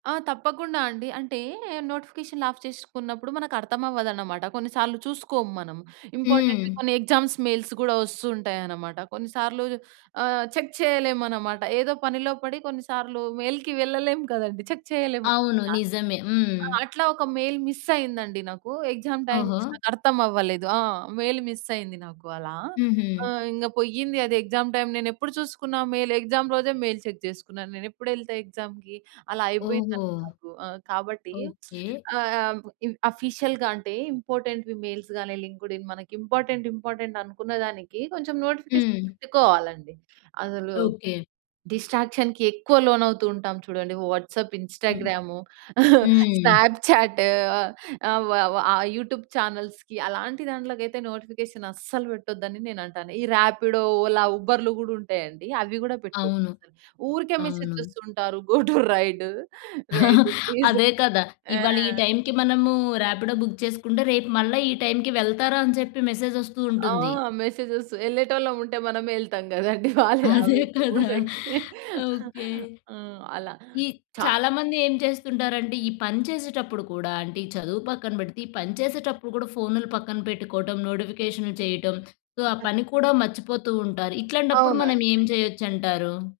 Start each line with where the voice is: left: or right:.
right: ఆ! తప్పకుండా అండి. అంటే నోటిఫికేషన్‌లు ఆఫ్ చేసుకున్నప్పుడు మనకర్థమవ్వదన్నమాట. కొన్నిసార్లు చూసుకోము మనం. ఇంపార్టెంట్‌వి
left: హ్మ్.
right: కొన్ని ఎగ్జామ్స్ మెయిల్స్ గూడా వస్తూంటాయనమాట. కొన్నిసార్లు ఆహ్, చెక్ చేయలేమనమాట. ఏదో పనిలో పడి కొన్నిసార్లు మెయిల్‌కి వెళ్ళలేము కదండీ! చెక్ చేయలేము.
left: అవును.
right: ఆ!
left: నిజమే. హ్మ్.
right: అట్లా ఒక మెయిల్ మిస్సయిందండి నాకు, ఎగ్సామ్ టైమ్.
left: ఓహో!
right: నాకర్థమవ్వలేదు. ఆ! మెయిల్ మిస్ అయింది నాకు అలా.
left: హుహు.
right: ఆహ్, ఇంగ పోయింది అది ఎగ్సామ్ టైమ్. నేను ఎప్పుడు చూసుకున్నా మెయిల్? ఎగ్సామ్ రోజే మెయిల్ చెక్ చేసుకున్నాను. నేనెప్పుడెళ్తా ఎగ్జామ్‌కి? అలా
left: ఓహో!
right: అయిపోయిందండి నాకు. ఆ! కాబట్టి
left: ఓకే.
right: ఆహ్, ఆహ్, బ్ ఇన్ ఆఫీషియల్‌గా అంటే ఇంపార్టెంట్‌వి మెయిల్స్ గానీ లింకుడ్ఇన్ మనకి ఇంపార్టెంట్ ఇంపార్టెంట్ అనుకున్న దానికి కొంచెం నోటిఫికేషన్
left: హ్మ్.
right: పెట్టుకోవాలండి. అసలు
left: ఓకే.
right: డిస్ట్రాక్షన్‌కి ఎక్కువ లోనవుతూ ఉంటాం చూడండి. వాట్సాప్,
left: హ్మ్.
right: ఇన్‌స్టా‌గ్రాము,
left: హ్మ్.
right: స్నాప్‌చాట్, ఆహ్, ఆహ్, వ వ ఆ యూట్యూబ్ చానెల్స్‌కి అలాంటి దాంట్లోకి అయితే నోటిఫికేషన్ అస్సలు పెట్టొద్దని నేనంటాను. ఈ ర్యాపిడో, ఓలా, ఉబర్‌లు గూడుంటాయండి. అవి గూడా పెట్టద్దు.
left: అవును.
right: ఊరికే మెసేజ్
left: అవును.
right: జేస్తుంటారు go to ride. Ride please
left: అదే కదా!
right: ఆ!
left: ఇవాళ ఈ టై‌మ్‌కి మనము ర్యాపిడో బుక్ చేసుకుంటే రేపు మళ్ళా ఈ టై‌మ్‌కి వెళ్తారా? అని చెప్పి మెసేజొస్తూ
right: ఆ!
left: ఉంటుంది.
right: మెసేజెస్, యెళ్ళేటోళ్ళం ఉంటే మనమే యెళ్తాం గదండీ! వాళ్ళే
left: అదే
right: అవును,
left: కదా!
right: వూర్లోకి.
left: ఓకే.
right: ఆ! అలా.
left: ఈ
right: చా
left: చాలా మంది ఏం చేస్తుంటారంటే ఈ పని చేసేటప్పుడు కూడా అంటే ఈ చదువు పక్కన పెడితే, ఈ పని చేసేటప్పుడు కూడా ఫోన్‌లు పక్కన పెట్టుకోవడం, నోటిఫికేషన్‌లు చేయటం. సో, ఆ పని
right: కచ్చి
left: కూడా మర్చిపోతూంటారు. ఇట్లాంటప్పుడు మనం
right: అవునండి.
left: ఏం చేయొచ్చంటారు?